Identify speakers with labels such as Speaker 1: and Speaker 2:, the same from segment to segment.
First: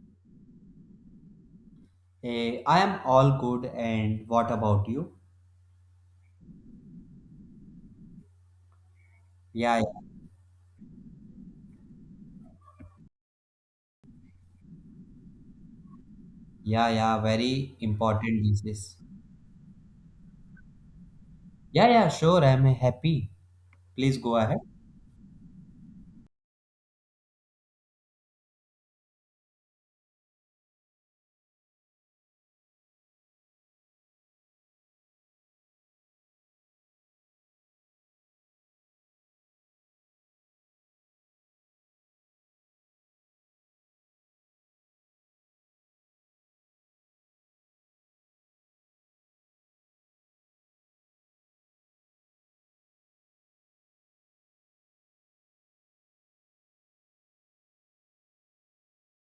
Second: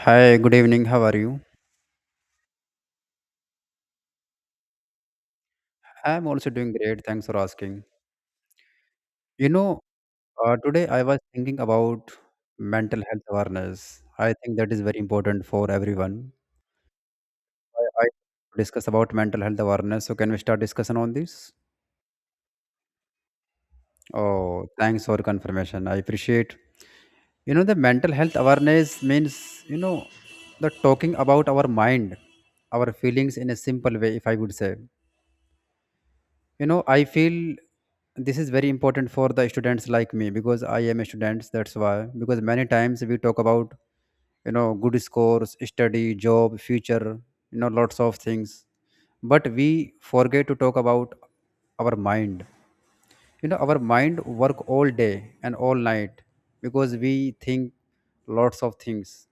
Speaker 1: Hi, good evening. How are you?
Speaker 2: Hey, I am all good, and what about you?
Speaker 1: I'm also doing great. Thanks for asking. You know,
Speaker 2: Yeah, yeah,
Speaker 1: today I was thinking about mental health awareness. I think that is very important for everyone.
Speaker 2: yeah, yeah, very
Speaker 1: I
Speaker 2: important these
Speaker 1: discuss
Speaker 2: days.
Speaker 1: about mental health awareness. So can we start discussion on this?
Speaker 2: Yeah, yeah, sure, I'm happy. Please go ahead.
Speaker 1: Oh, thanks for confirmation. I appreciate. The mental health awareness means the talking about our mind, our feelings in a simple way. If I would say, I feel this is very important for the students like me because I am a student. That's why. Because many times we talk about, good scores, study, job, future, lots of things, but we forget to talk about our mind. Our mind work all day and all night because we think lots of things,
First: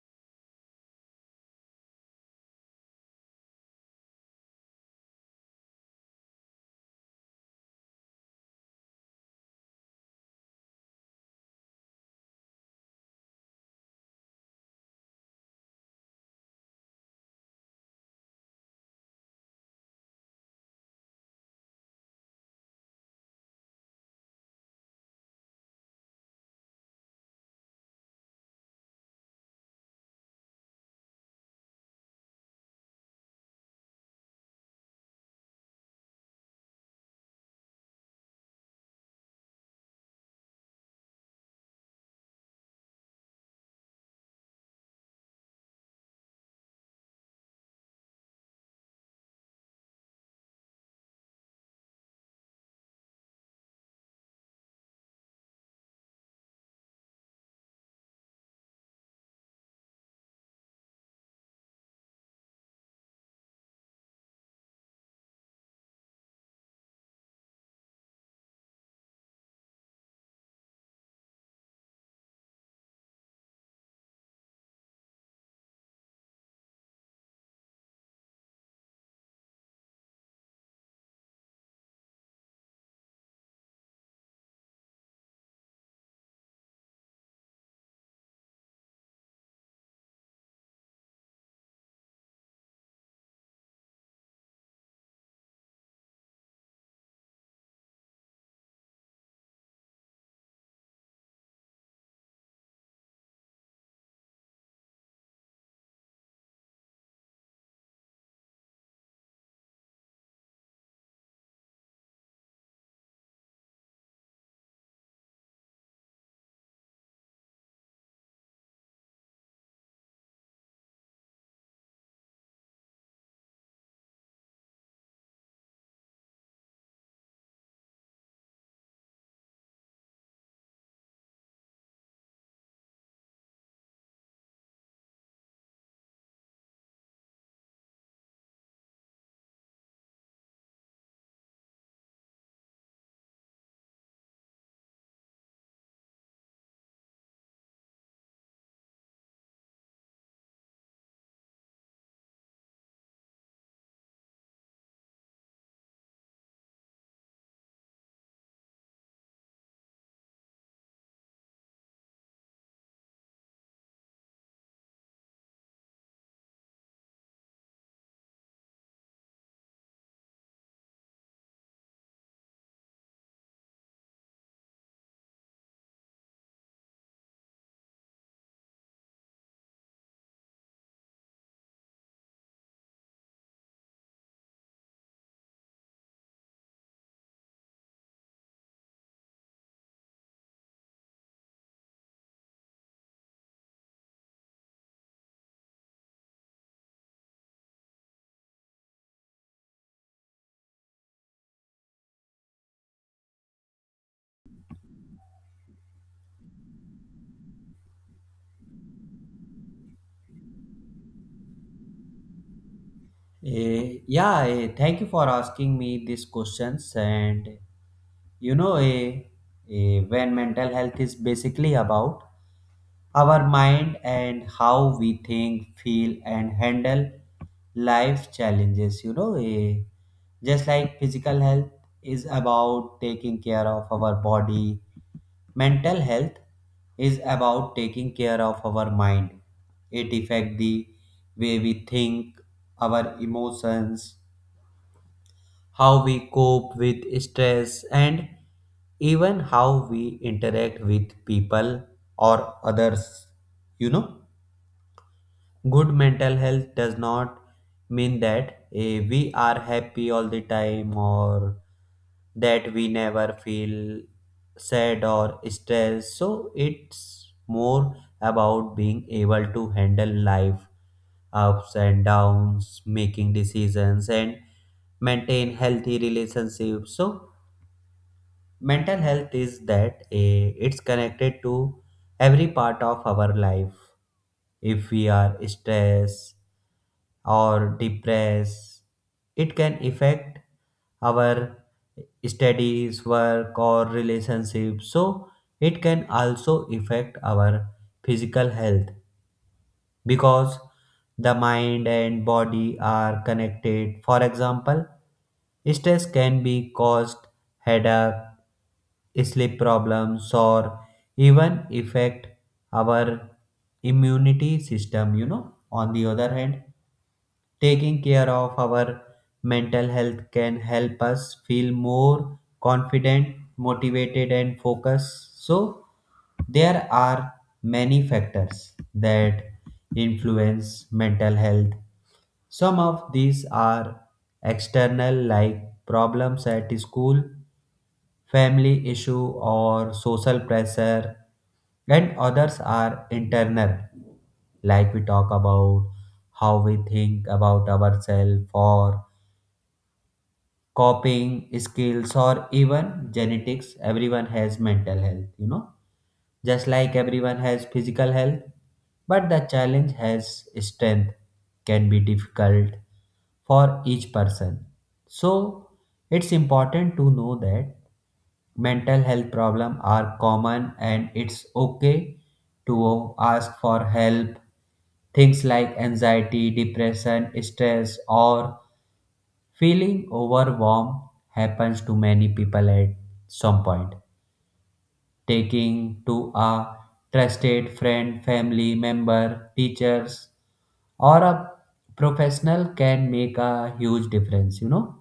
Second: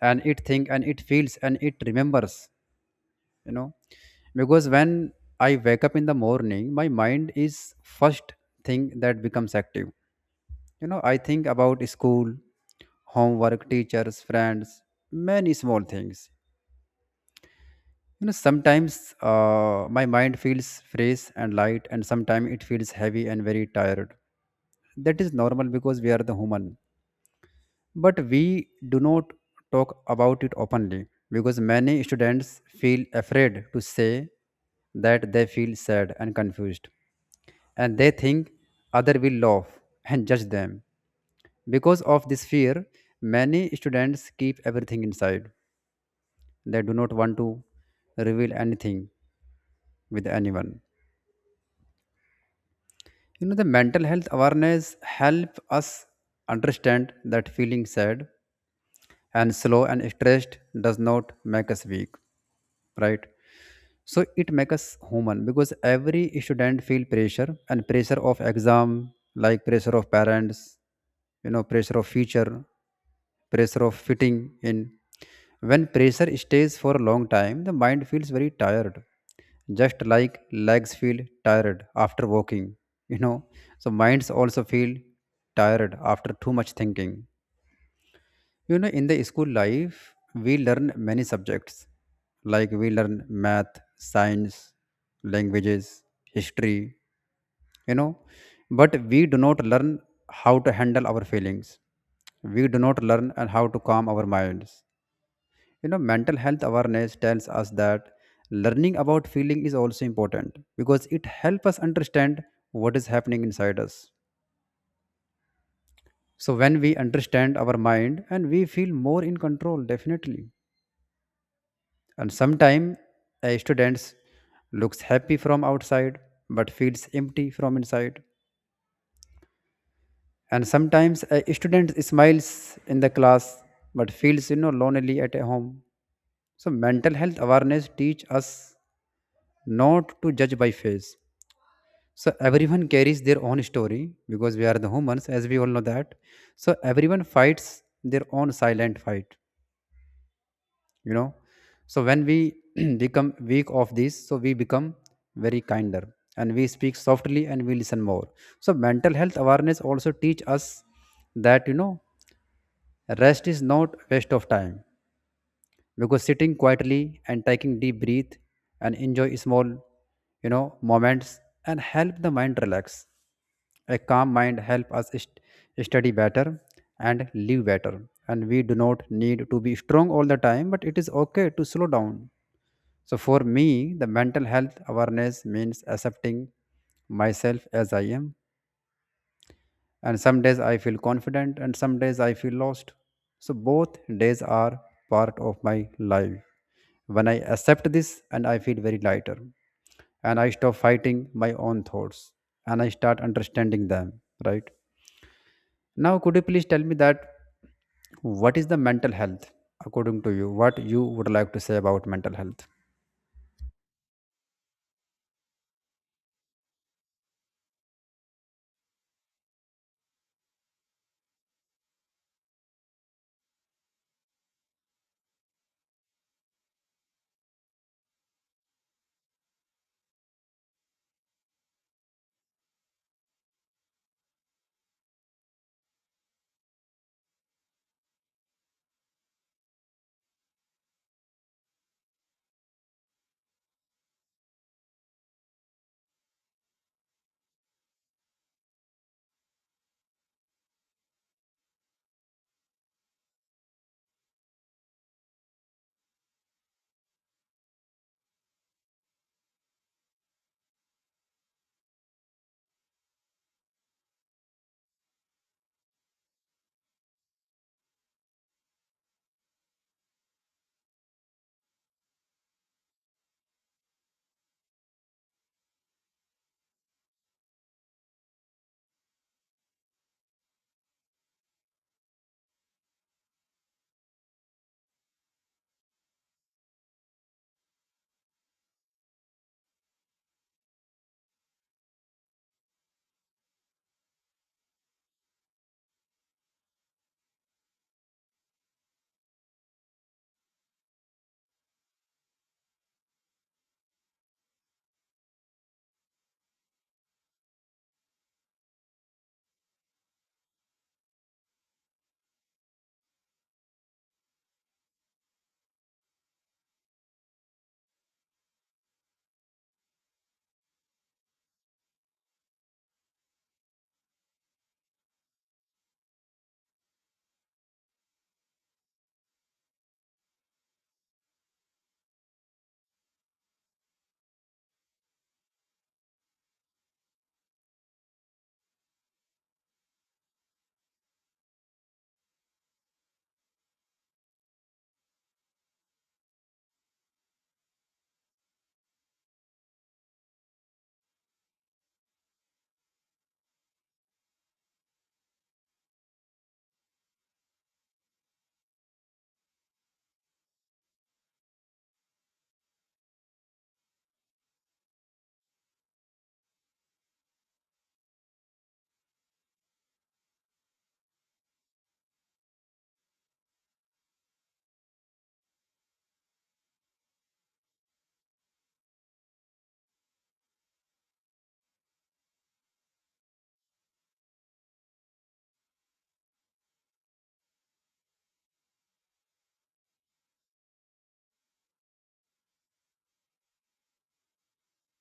Speaker 1: and it think and it feels and it remembers. you know because when I wake up in the morning, my mind is first thing that becomes active. I think about school, homework, teachers, friends, many small things. Sometimes my mind feels fresh and light, and sometimes it feels heavy and very tired. That is normal because we are the human, but we do not talk about it openly because many students feel afraid to say that they feel sad and confused, and they think other will laugh and judge them. Because of this fear, many students keep everything inside. They do not want to reveal anything with anyone. The mental health awareness help us understand that feeling sad and slow and stressed does not make us weak, right? So it makes us human because every student feel pressure, and pressure of exam, like pressure of parents, pressure of future, pressure of fitting in. When pressure stays for a long time, the mind feels very tired, just like legs feel tired after walking. you know so minds also feel tired after too much thinking. In the school life, we learn many subjects. Like we learn math, science, languages, history, you know. But we do not learn how to handle our feelings. We do not learn and how to calm our minds. Mental health awareness tells us that learning about feeling is also important because it helps us understand what is happening inside us. So when we understand our mind, and we feel more in control, definitely. And sometimes a student looks happy from outside but feels empty from inside. And sometimes a student smiles in the class but feels, lonely at home. So mental health awareness teach us not to judge by face. So everyone carries their own story because we are the humans, as we all know that. So everyone fights their own silent fight. you know so when we become weak of this, so we become very kinder, and we speak softly, and we listen more. So mental health awareness also teach us that, rest is not waste of time because sitting quietly and taking deep breath and enjoy small moments and help the mind relax. A calm mind help us study better and live better. And we do not need to be strong all the time, but it is okay to slow down. So for me, the mental health awareness means accepting myself as I am. And some days I feel confident, and some days I feel lost, so both days are part of my life. When I accept this, and I feel very lighter, and I stop fighting my own thoughts, and I start understanding them, right? Now could you please tell me that, what is the mental health according to you? What you would like to say about mental health?
Speaker 2: Yeah, Thank you for asking me these questions. And you know, eh, eh, when mental health is basically about our mind and how we think, feel, and handle life challenges, just like physical health is about taking care of our body. Mental health is about taking care of our mind. It affects the way we think, our emotions, how we cope with stress, and even how we interact with people or others. You know? Good mental health does not mean that we are happy all the time or that we never feel sad or stressed. So it's more about being able to handle life ups and downs, making decisions and maintain healthy relationships. So mental health is that, it's connected to every part of our life. If we are stressed or depressed, it can affect our studies, work, or relationships. So it can also affect our physical health, because the mind and body are connected. For example, stress can be caused headache, sleep problems, or even affect our immunity system. You know, on the other hand, taking care of our mental health can help us feel more confident, motivated, and focused. So, there are many factors that influence mental health. Some of these are external, like problems at school, family issue, or social pressure, and others are internal, like we talk about how we think about ourselves, or coping skills, or even genetics. Everyone has mental health, you know, just like everyone has physical health, but the challenge has strength can be difficult for each person. So it's important to know that mental health problems are common and it's okay to ask for help. Things like anxiety, depression, stress, or feeling overwhelmed happens to many people at some point. Taking to a trusted friend, family member, teachers, or a professional can make a huge difference. You know,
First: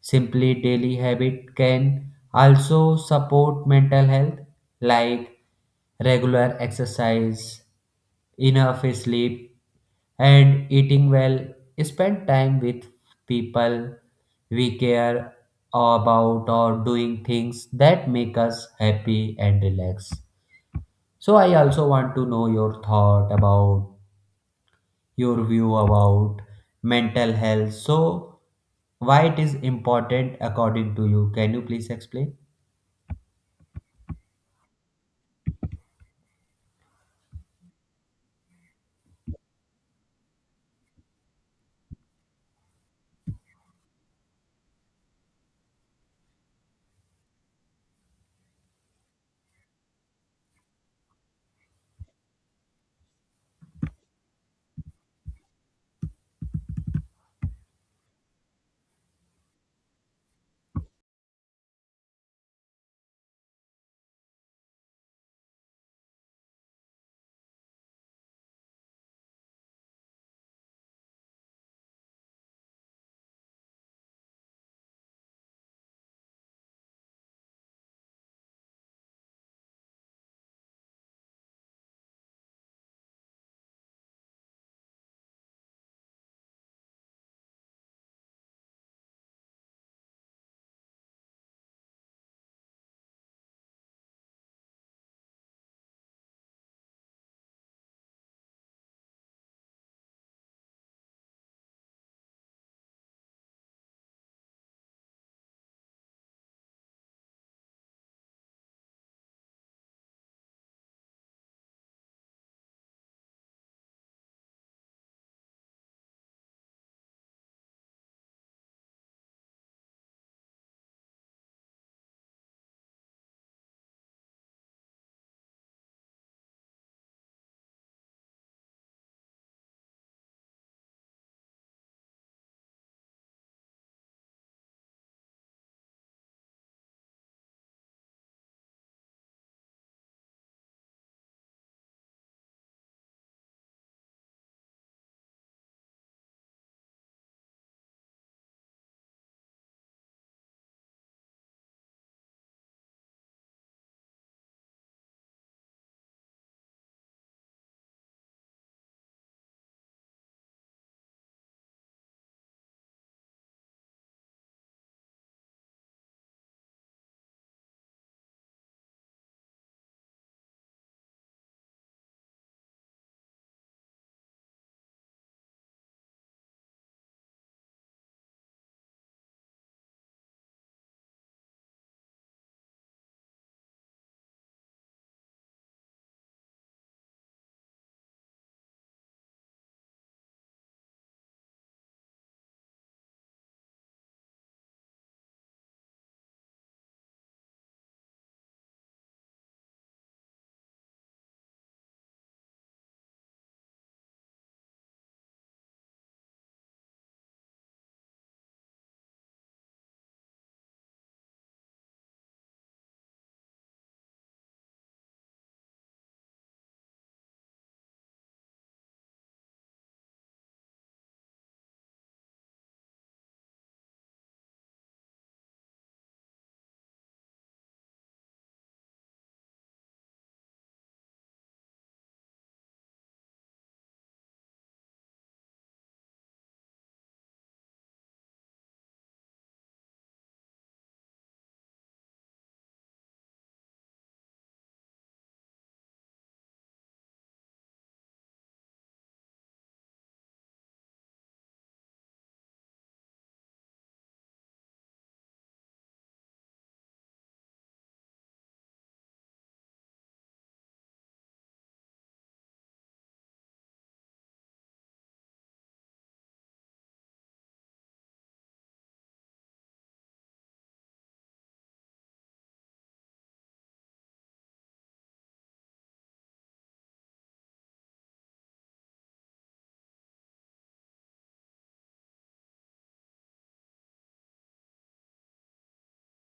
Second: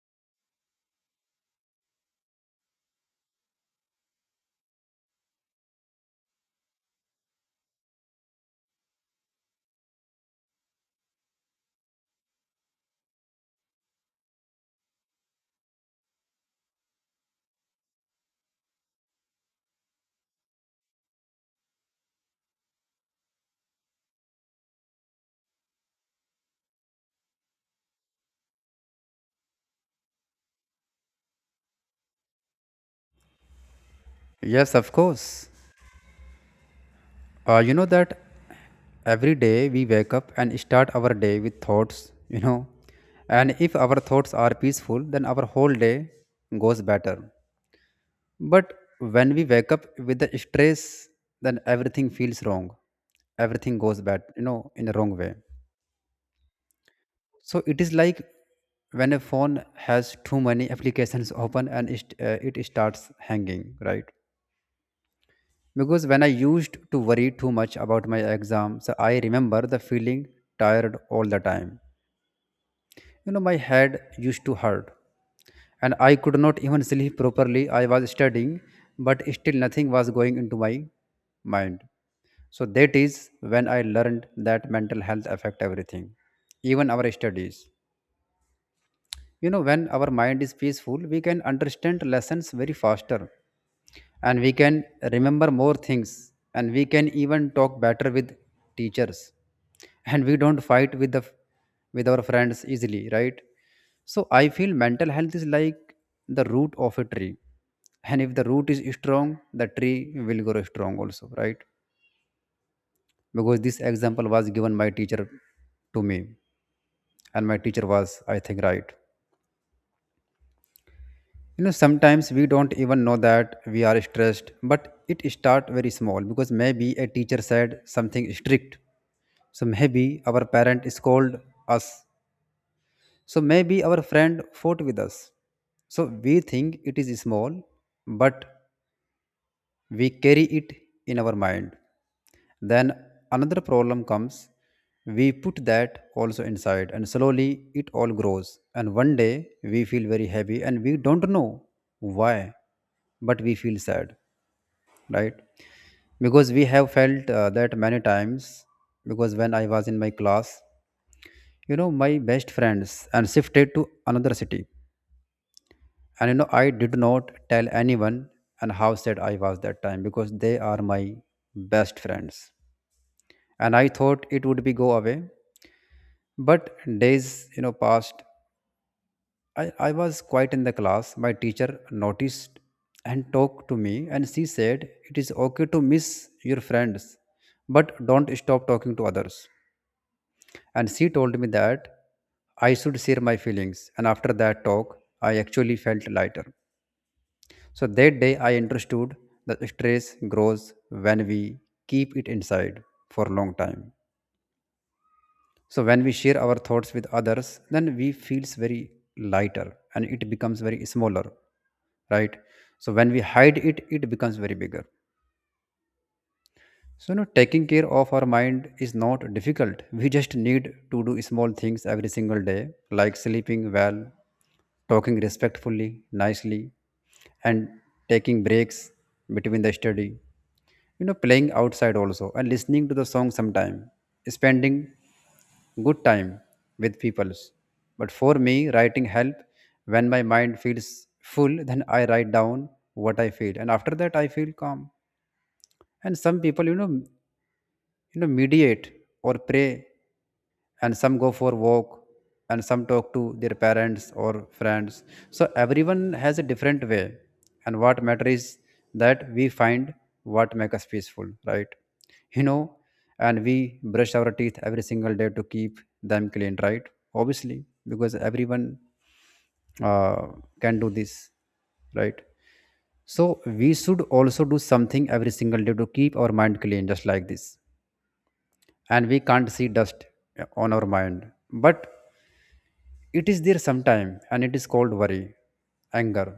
Speaker 2: simply daily habit can also support mental health, like regular exercise, enough sleep, and eating well. Spend time with people we care about, or doing things that make us happy and relax. So I also want to know your thought about, your view about mental health. So, why it is important according to you? Can you please explain?
Speaker 1: Yes, of course. You know that every day we wake up and start our day with thoughts. And if our thoughts are peaceful, then our whole day goes better. But when we wake up with the stress, then everything feels wrong. Everything goes bad, you know, in a wrong way. So it is like when a phone has too many applications open and it starts hanging, right? Because when I used to worry too much about my exams, I remember the feeling tired all the time. You know, my head used to hurt and I could not even sleep properly. I was studying, but still nothing was going into my mind. So that is when I learned that mental health affect everything, even our studies. When our mind is peaceful, we can understand lessons very faster, and we can remember more things, and we can even talk better with teachers, and we don't fight with the with our friends easily, right? So I feel mental health is like the root of a tree, and if the root is strong, the tree will grow strong also, right? Because this example was given by teacher to me, and my teacher was I think right. Sometimes we don't even know that we are stressed, but it start very small because maybe a teacher said something strict, so maybe our parent scold us, so maybe our friend fought with us, so we think it is small, but we carry it in our mind. Then another problem comes. We put that also inside, and slowly it all grows. And one day we feel very heavy, and we don't know why, but we feel sad, right? Because we have felt that many times. Because when I was in my class, my best friends and shifted to another city, and, I did not tell anyone and how sad I was that time because they are my best friends, and I thought it would be go away. But days, passed. I was quiet in the class. My teacher noticed and talked to me and she said, "It is okay to miss your friends, but don't stop talking to others." And she told me that I should share my feelings. And after that talk, I actually felt lighter. So that day I understood that stress grows when we keep it inside for a long time. So when we share our thoughts with others, then we feels very lighter, and it becomes very smaller, right? So when we hide it, it becomes very bigger. So, you know, taking care of our mind is not difficult. We just need to do small things every single day, like sleeping well, talking respectfully, nicely, and taking breaks between the study. You know, playing outside also, and listening to the song sometime, spending good time with peoples. But for me, writing help when my mind feels full. Then I write down what I feel, and after that I feel calm. And some people, mediate or pray, and some go for walk, and some talk to their parents or friends. So everyone has a different way, and what matters is that we find what make us peaceful, right? you know and we brush our teeth every single day to keep them clean, right? Obviously, because everyone uh, can do this, right? So we should also do something every single day to keep our mind clean, just like this. And we can't see dust on our mind, but it is there sometime, and it is called worry, anger.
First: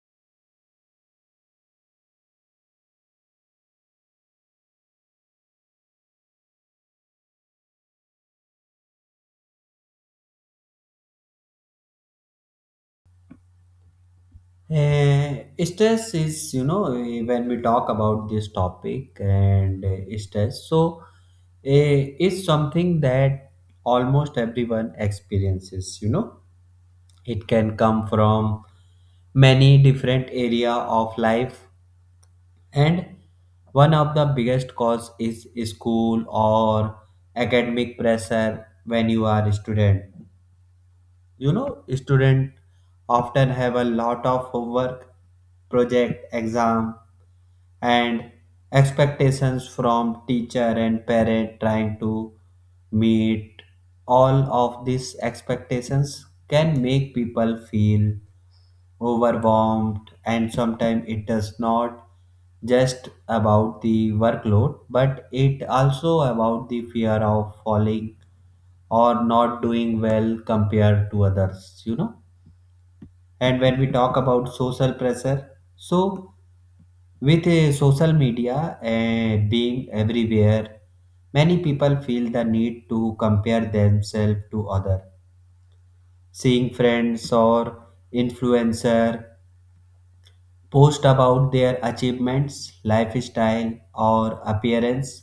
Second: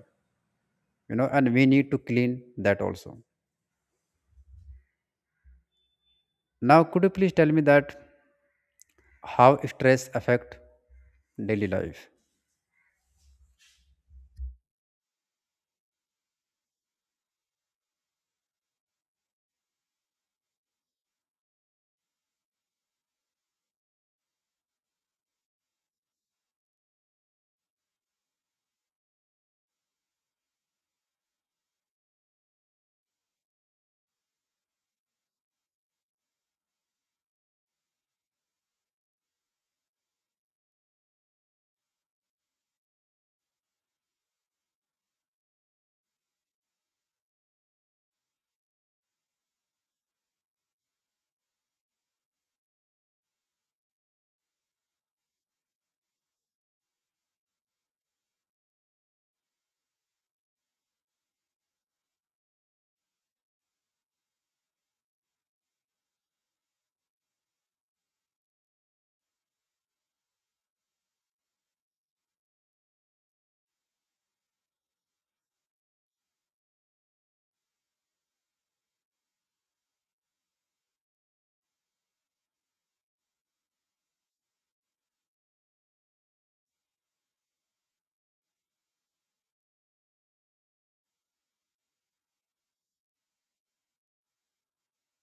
Speaker 1: And we need to clean that also. Now could you please tell me that, how stress affect daily life?
Speaker 2: Uh, stress is, when we talk about this topic and stress, so it's something that almost everyone experiences. You know, it can come from many different area of life, and one of the biggest cause is school or academic pressure. When you are a student, you know, student often have a lot of homework, project, exam, and expectations from teacher and parent. Trying to meet all of these expectations can make people feel overwhelmed, and sometimes it does not just about the workload, but it also about the fear of falling or not doing well compared to others, you know. And when we talk about social pressure, so with social media being everywhere, many people feel the need to compare themselves to other, seeing friends or influencer post about their achievements, lifestyle, or appearance.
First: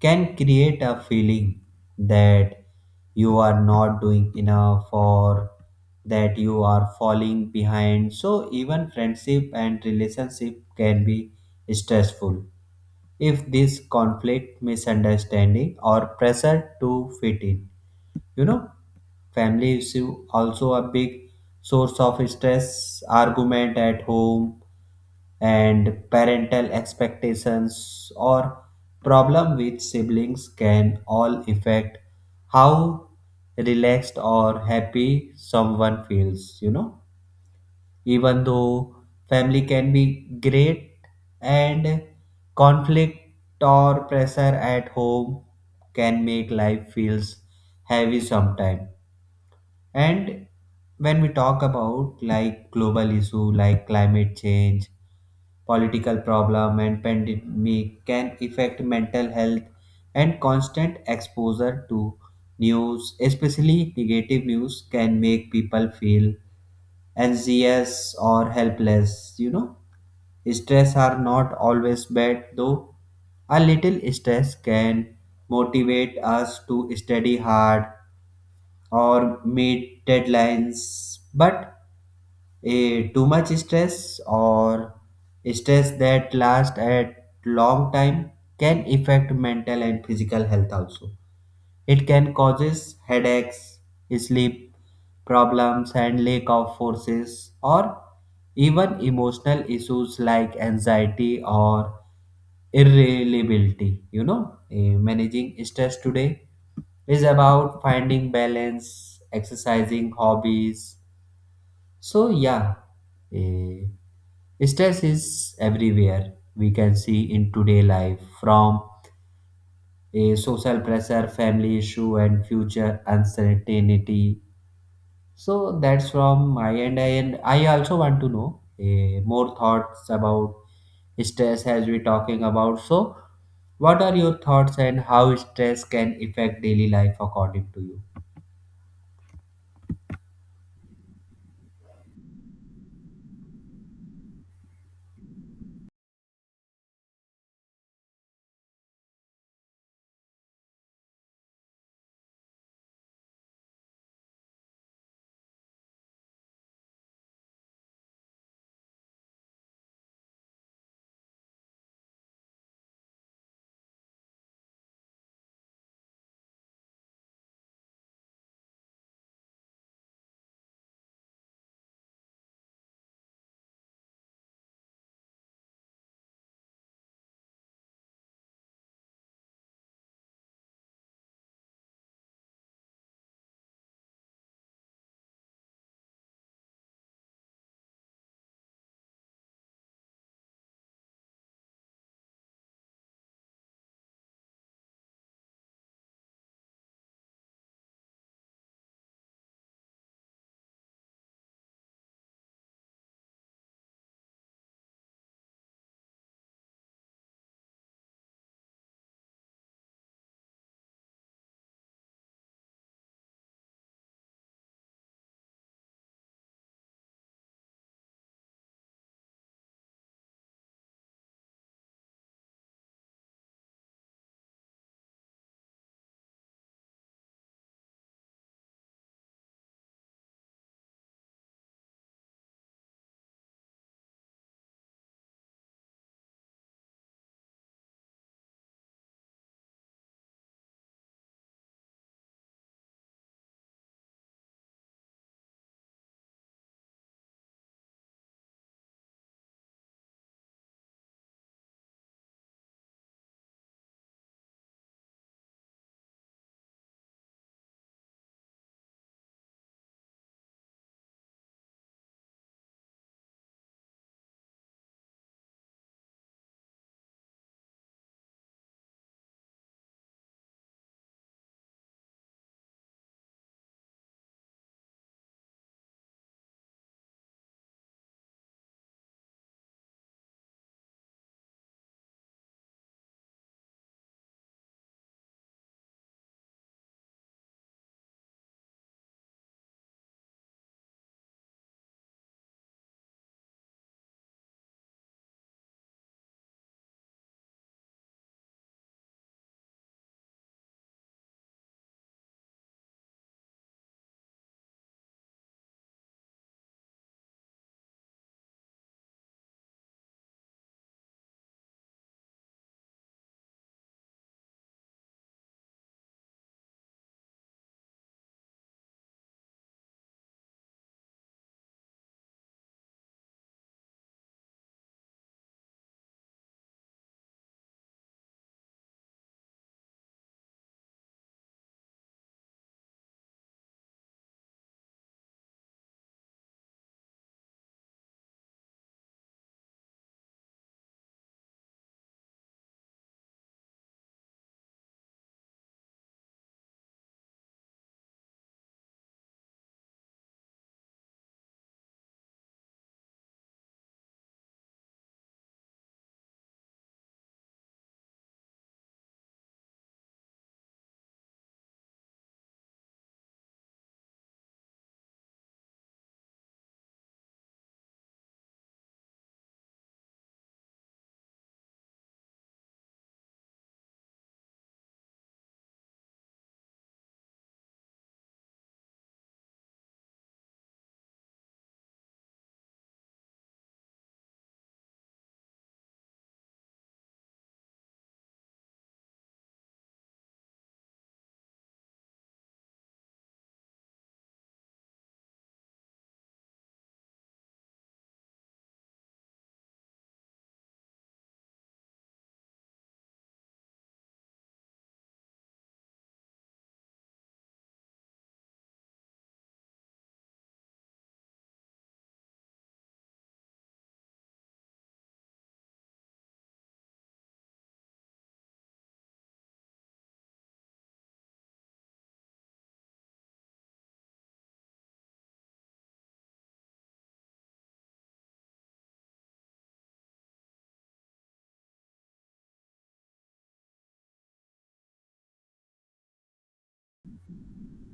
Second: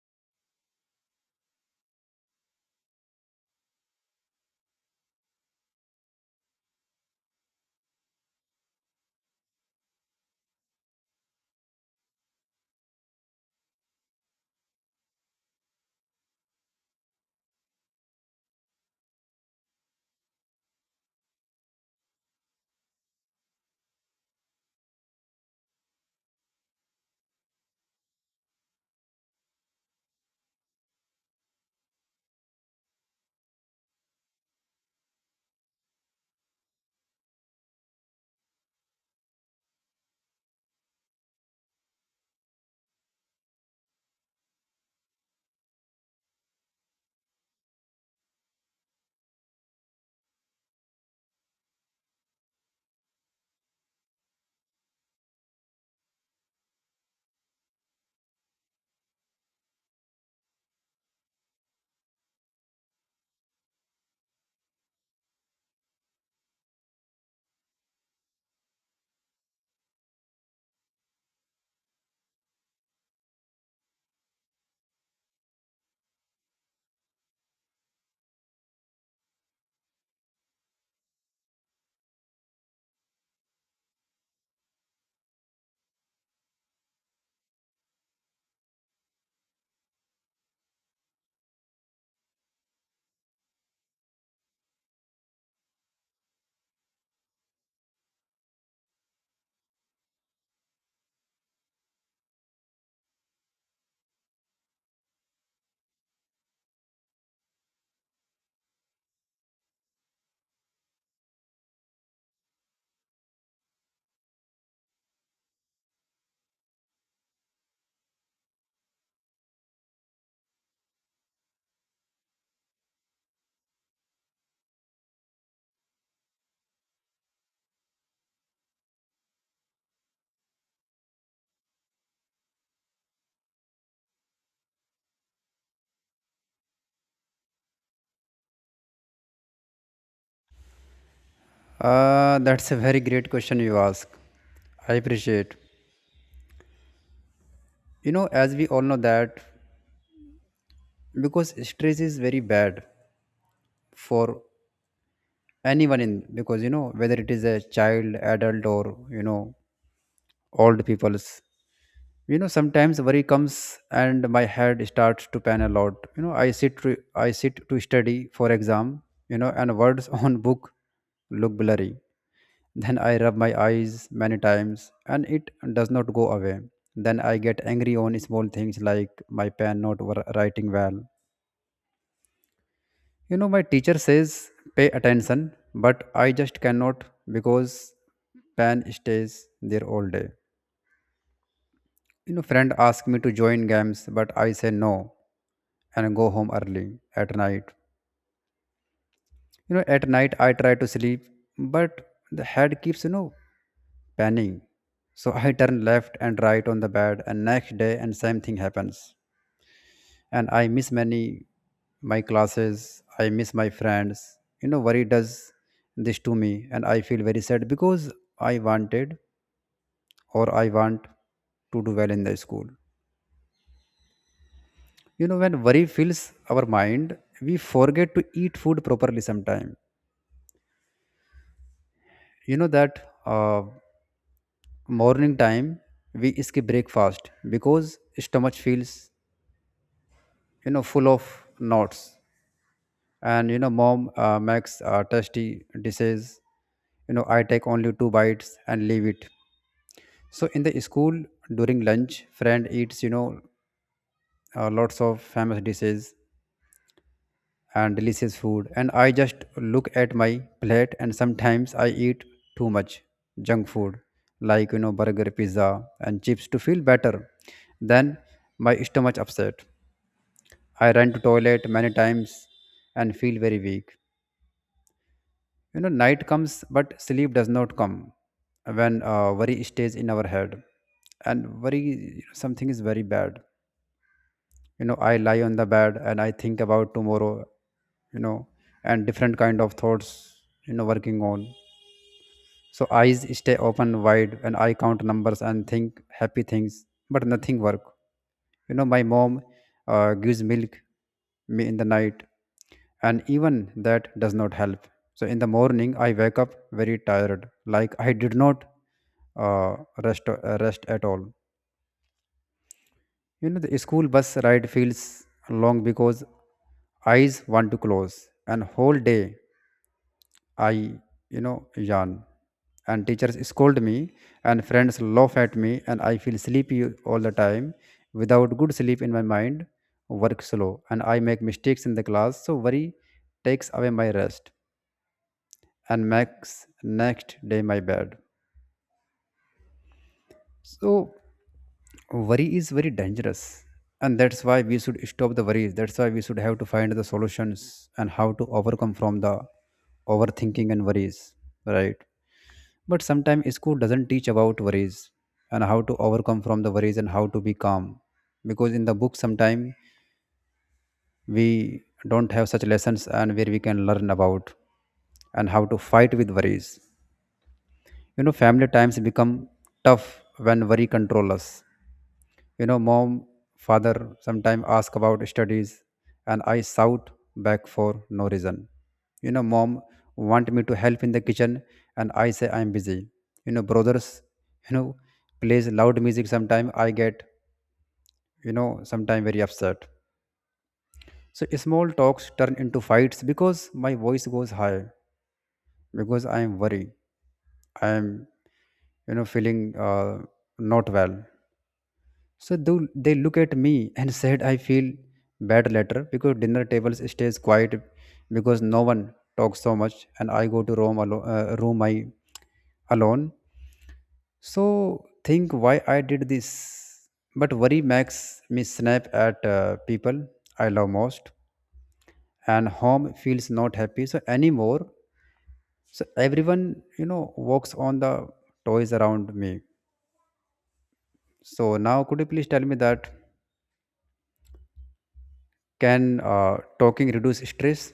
Speaker 2: Can create a feeling that you are not doing enough or that you are falling behind. So, even friendship and relationship can be stressful if this conflict, misunderstanding, or pressure to fit in. You know, family issue also a big source of stress. Argument at home and parental expectations, or problem with siblings, can all affect how relaxed or happy someone feels. You know, even though family can be great, and conflict or pressure at home can make life feels heavy sometimes. And when we talk about like global issue, like climate change, political problem, and pandemic, can affect mental health. And constant exposure to news, especially negative news, can make people feel anxious or helpless, you know. Stress are not always bad though. A little stress can motivate us to study hard or meet deadlines. But a too much stress, or stress that lasts at long time, can affect mental and physical health also. It can causes headaches, sleep problems, and lack of forces, or even emotional issues like anxiety or irritability. You know, managing stress today is about finding balance, exercising, hobbies. So yeah, eh, stress is everywhere. We can see in today life, from a social pressure, family issue, and future uncertainty. So that's from my end, and I also want to know more thoughts about stress as we talking about. So, what are your thoughts, and how stress can affect daily life according to you?
Speaker 1: That's a very great question you ask. I appreciate. You know, as we all know that, because stress is very bad for anyone in because you know whether it is a child, adult, or you know old peoples. You know, sometimes worry comes and my head starts to pan a lot. You know, I sit to study for exam. And words on book look blurry. Then I rub my eyes many times and it does not go away. Then I get angry on small things, like my pen not writing well. You know, my teacher says pay attention, but I just cannot because pen stays there all day. You know, friend asked me to join games, but I say no and go home early at night. You know, at night I try to sleep, but the head keeps, you know, panning. So I turn left and right on the bed and next day and same thing happens. And I miss many my classes, I miss my friends. You know, worry does this to me and I feel very sad because I wanted or I want to do well in the school. You know, when worry fills our mind, we forget to eat food properly sometime. You know that uh, morning time we skip breakfast because stomach feels you know full of knots. And you know, mom makes tasty dishes. You know, I take only two bites and leave it. So in the school during lunch, friend eats lots of famous dishes and delicious food, and I just look at my plate. And sometimes I eat too much junk food like, you know, burger, pizza, and chips to feel better. Then my stomach upset, I run to toilet many times and feel very weak. You know, night comes but sleep does not come. When worry stays in our head and worry something is very bad, you know, I lie on the bed and I think about tomorrow, you know, and different kind of thoughts, you know, working on. So eyes stay open wide and I count numbers and think happy things, but nothing work. You know, my mom gives milk me in the night, and even that does not help. So in the morning I wake up very tired, like I did not uh, rest, rest at all. You know, the school bus ride feels long because eyes want to close, and whole day I, you know, yawn. And teachers scold me, and friends laugh at me, and I feel sleepy all the time. Without good sleep in my mind, work slow, and I make mistakes in the class. So worry takes away my rest and makes next day my bad. So worry is very dangerous. And that's why we should stop the worries. That's why we should have to find the solutions and how to overcome from the overthinking and worries. Right. But sometimes school doesn't teach about worries and how to overcome from the worries and how to be calm. Because in the book sometimes we don't have such lessons and where we can learn about and how to fight with worries. You know, family times become tough when worry control us. You know, mom, father sometimes ask about studies, and I shout back for no reason. You know, mom want me to help in the kitchen, and I say I'm busy. You know, brothers, you know, plays loud music sometime I get, you know, sometime very upset. So small talks turn into fights because my voice goes high because I am worried. I am, you know, feeling not well. So they look at me and said I feel bad later because dinner tables stays quiet because no one talks so much, and I go to room alone, room I alone. So think why I did this, but worry makes me snap at people I love most, and home feels not happy so anymore. So everyone, you know, walks on the toys around me. So now could you please tell me that can talking reduce stress?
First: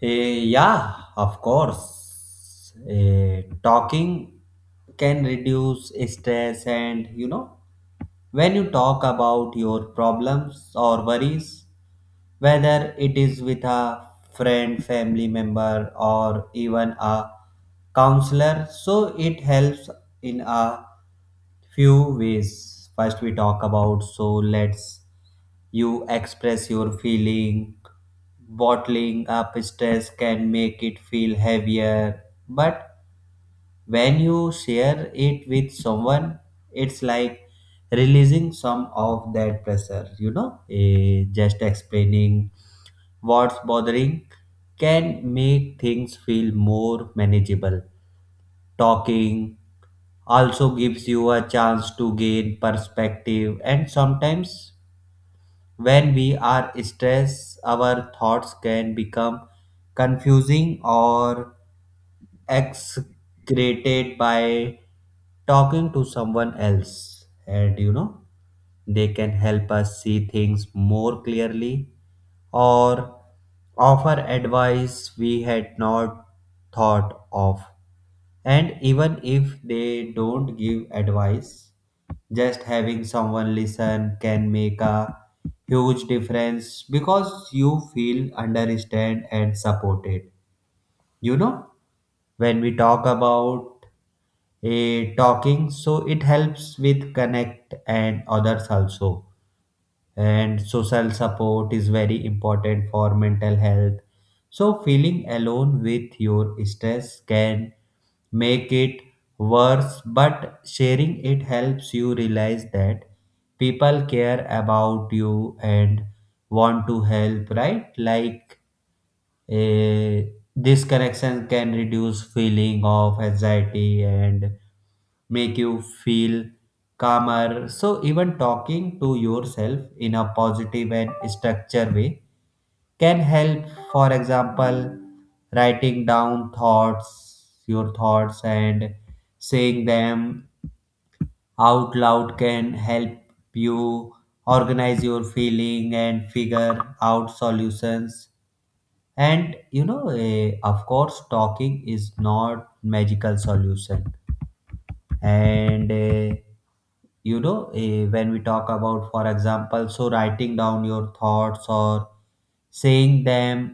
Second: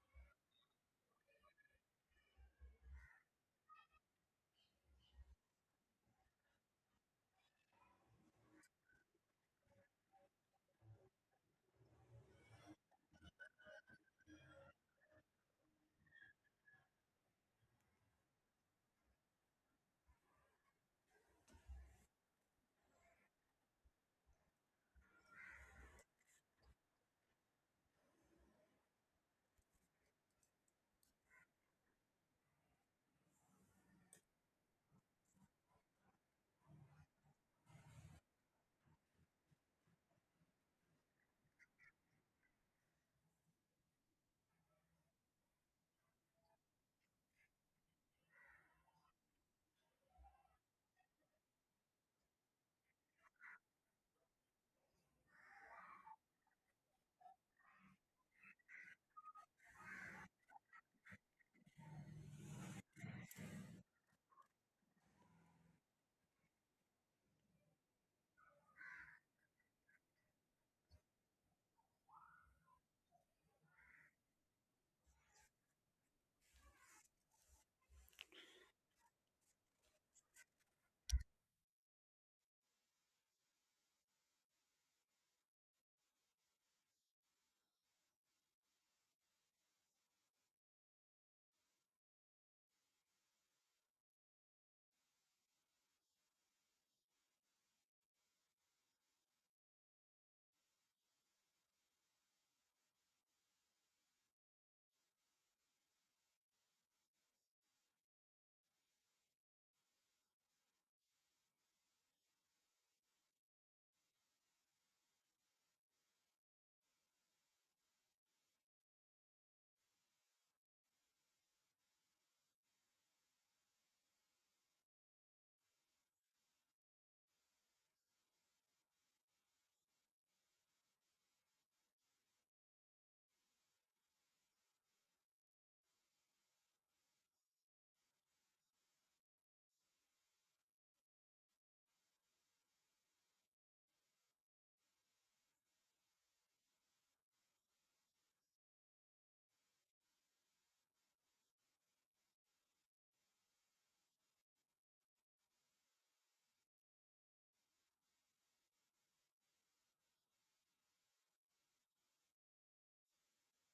Speaker 2: Yeah, of course. Talking can reduce stress, and you know, when you talk about your problems or worries, whether it is with a friend, family member, or even a counselor, so it helps in a few ways. First, we talk about, so let's, you express your feeling. Bottling up stress can make it feel heavier, but when you share it with someone, it's like releasing some of that pressure. Just explaining what's bothering can make things feel more manageable. Talking also gives you a chance to gain perspective, and sometimes when we are stressed, our thoughts can become confusing or excreted. By talking to someone else, and you know, they can help us see things more clearly, or offer advice we had not thought of. And even if they don't give advice, just having someone listen can make a huge difference, because you feel understood and supported. You know, when we talk about a talking, so it helps with connect and others also. And social support is very important for mental health. So feeling alone with your stress can make it worse, but sharing it helps you realize that people care about you and want to help, right? Like, eh, this connection can reduce feeling of anxiety and make you feel calmer. So, even talking to yourself in a positive and structured way can help. For example, writing down thoughts, your thoughts, and saying them out loud can help you organize your feeling and figure out solutions. And you know, of course talking is not magical solution. And when we talk about, for example, so writing down your thoughts or saying them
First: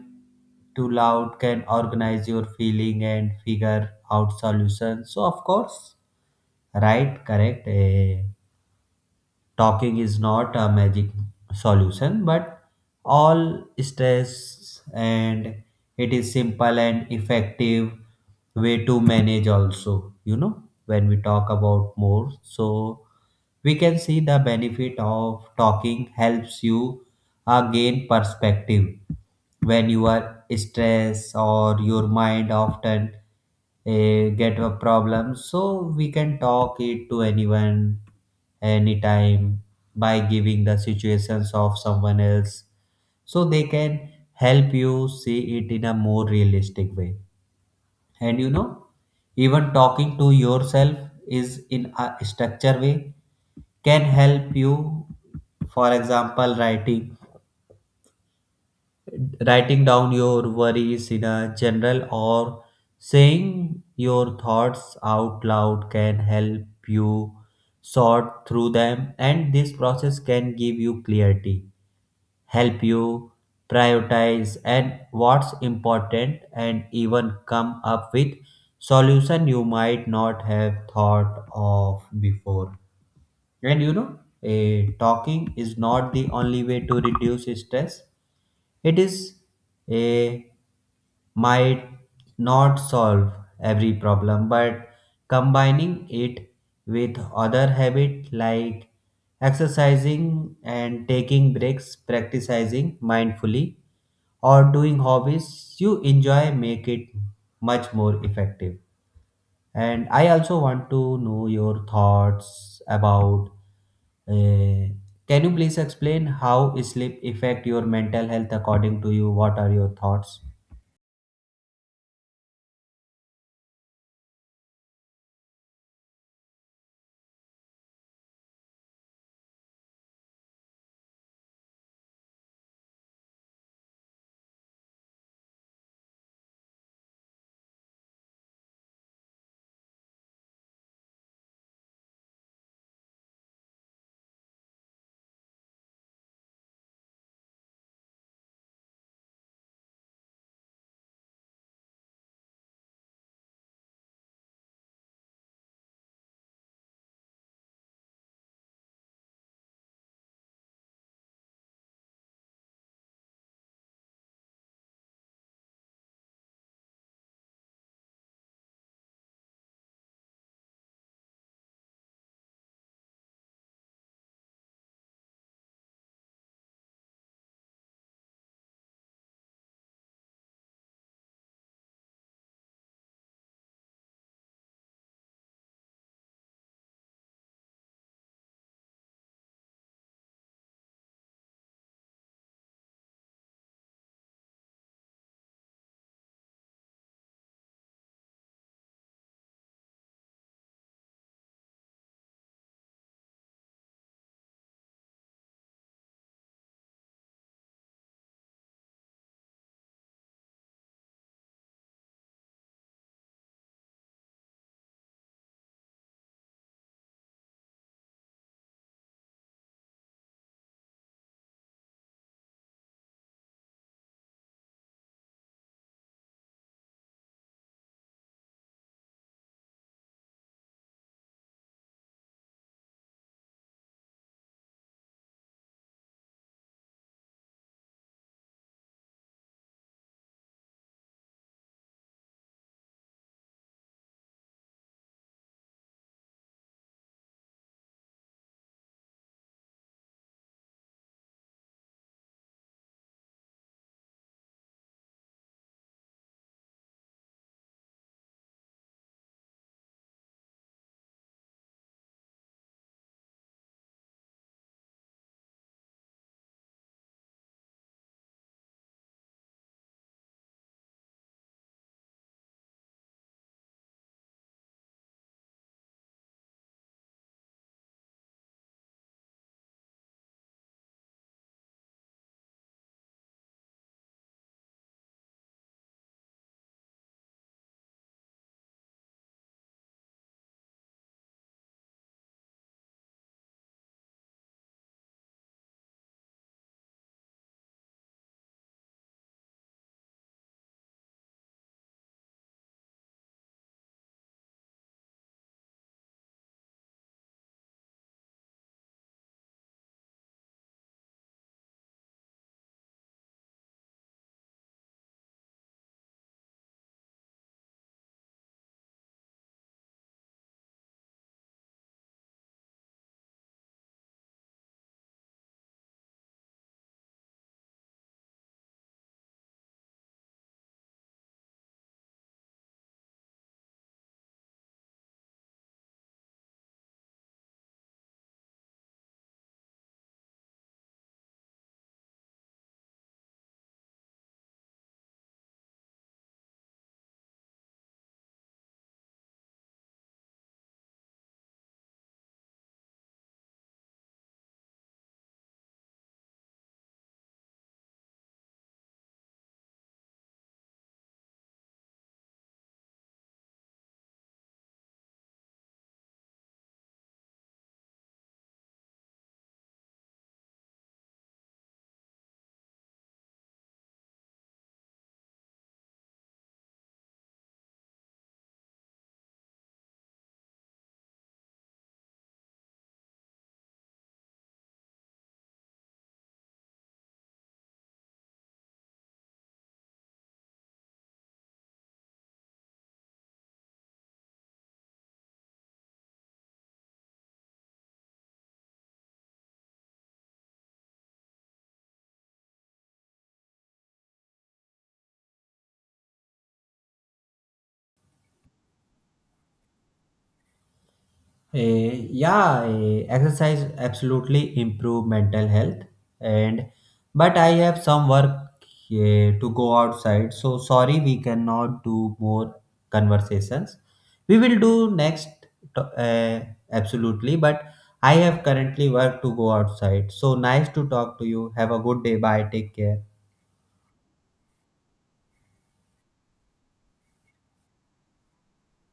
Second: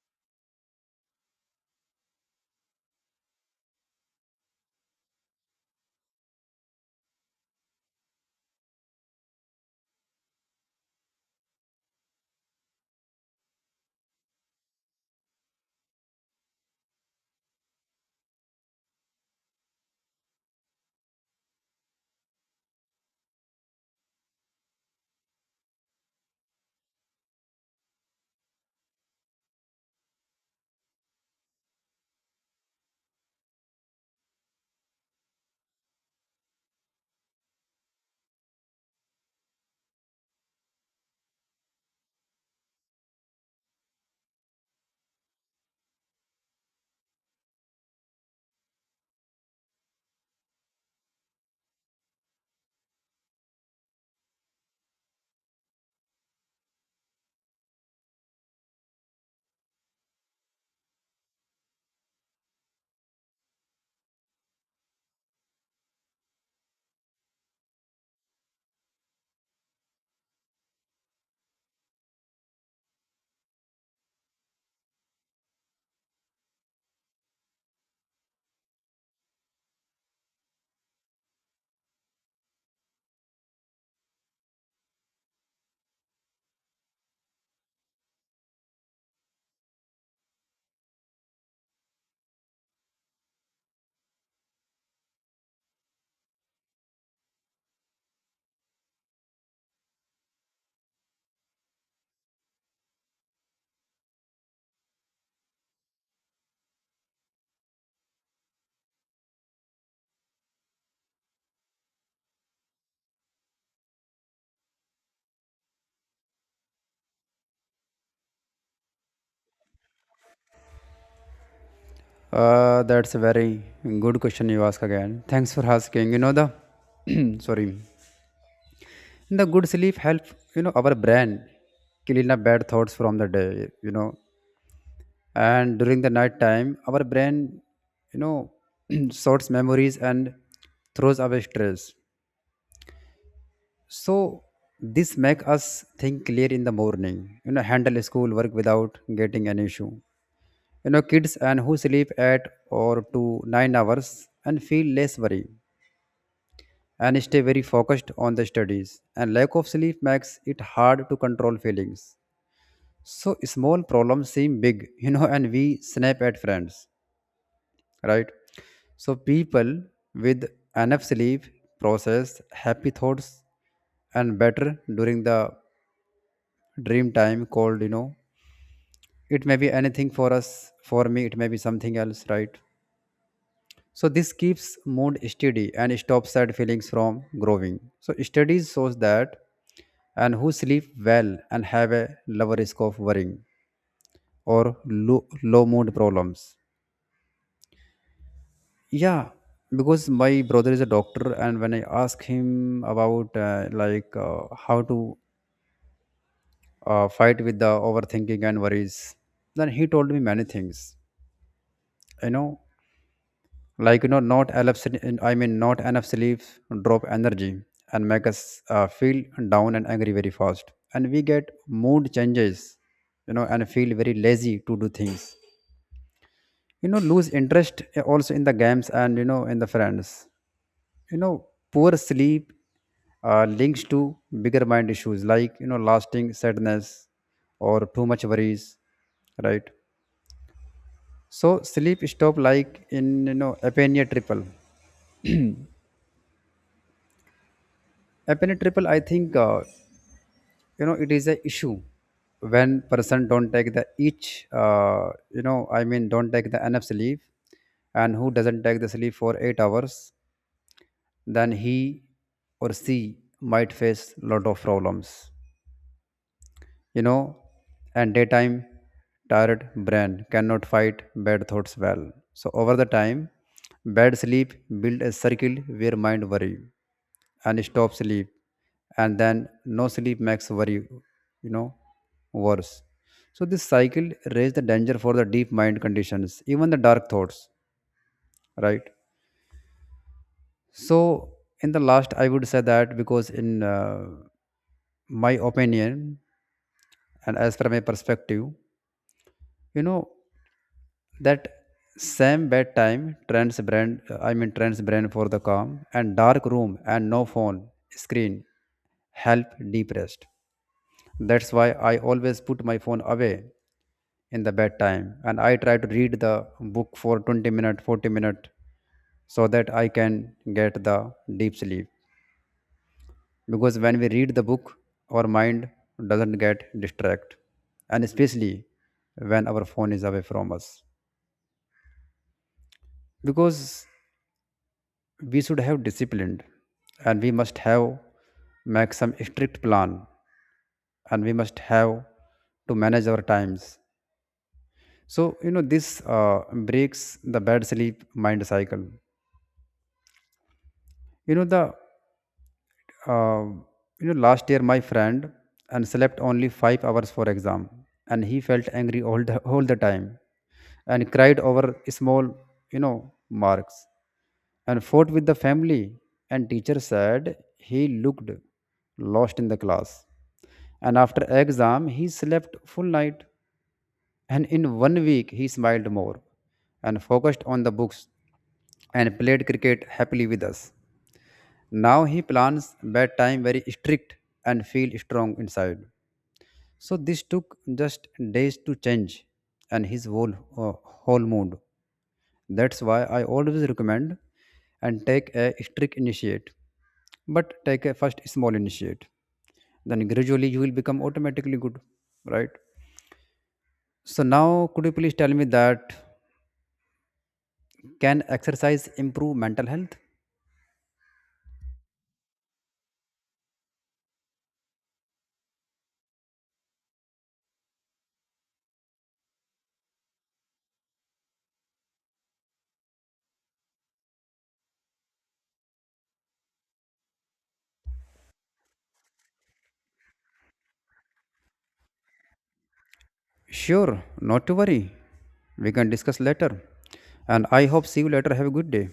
Speaker 2: too loud can organize your feeling and figure out solutions. So of course, right, correct. Talking is not a magic solution, but all stress, and it is simple and effective way to manage also. You know, when we talk about more, so we can see the benefit of talking helps you gain perspective. When you are stressed, or your mind often get a problem, so we can talk it to anyone anytime, by giving the situations of someone else, so they can help you see it in a more realistic way. And you know, even talking to yourself is in a structure way, can help you. For example, writing, writing down your worries in a general, or saying your thoughts out loud, can help you sort through them, and this process can give you clarity, help you prioritize and what's important, and even come up with solution you might not have thought of before. And you know, talking is not the only way to reduce stress. It is a, might not solve every problem, but combining it with other habit like exercising and taking breaks, practicing mindfully, or doing hobbies you enjoy make it much more effective. And I also want to know your thoughts about. Uh, can you please explain how sleep affect your mental health according to you? What are your thoughts?
Speaker 1: That's a very good question you ask again. Thanks for asking. You know the sorry, the good sleep help, you know, our brain clean up bad thoughts from the day. You know, and during the night time, our brain, you know, sorts memories and throws away stress. So this make us think clear in the morning. You know, handle school work without getting an issue. You know, kids and who sleep at or to 9 hours and feel less worry and stay very focused on the studies. And lack of sleep makes it hard to control feelings, so small problems seem big you know, and we snap at friends. Right. So people with enough sleep process happy thoughts and better during the dream time called, you know, it may be anything for us, for me it may be something else, right? So this keeps mood steady and stops sad feelings from growing. So studies shows that and who sleep well and have a lower risk of worrying or low mood problems. Yeah, because my brother is a doctor, and when I ask him about like how to fight with the overthinking and worries, then he told me many things. You know, like, you know, not enough sl- I mean, not enough sleep drop energy and make us feel down and angry very fast, and we get mood changes, you know, and feel very lazy to do things, you know, lose interest also in the games and, you know, in the friends, you know. Poor sleep links to bigger mind issues like, you know, lasting sadness or too much worries, right? So sleep stop like in, you know, apnea triple, I think, you know, it is a issue when person don't take the each, uh, don't take the enough sleep, and who doesn't take the sleep for 8 hours, then he or she might face lot of problems. You know, and daytime tired brain cannot fight bad thoughts well. So over the time, bad sleep build a circle where mind worry and stop sleep, and then no sleep makes worry, you know, worse. So this cycle raise the danger for the deep mind conditions, even the dark thoughts. Right. So in the last I would say that because in my opinion and as per my perspective, you know, that same bedtime trends brain I mean trends brain for the calm and dark room and no phone screen help deep rest. That's why I always put my phone away in the bedtime, and I try to read the book for 20 minute 40 minute so that I can get the deep sleep. Because when we read the book, our mind doesn't get distracted, and especially when our phone is away from us. Because we should have disciplined, and we must have make some strict plan, and we must have to manage our times. So, you know, this breaks the bad sleep mind cycle. You know the uh, you know, last year my friend and slept only 5 hours for exam, and he felt angry all the time and cried over small, you know, marks and fought with the family, and teacher said he looked lost in the class. And after exam he slept full night, and in 1 week he smiled more and focused on the books and played cricket happily with us. Now he plans bedtime very strict and feel strong inside. So this took just days to change and his whole, uh, whole mood. That's why I always recommend and take a strict initiate, but take a first small initiate. Then gradually you will become automatically good, right? So now could you please tell me that can exercise improve mental health?
Speaker 2: Yeah, Exercise absolutely improve mental health, and but I have some work to go outside, so sorry we cannot do more conversations. We will do next to- eh, absolutely, but I have currently work to go outside. So nice to talk to you. Have a good day. Bye. Take care.
Speaker 1: Sure, not to worry. We can discuss later. And I hope see you later. Have a good day.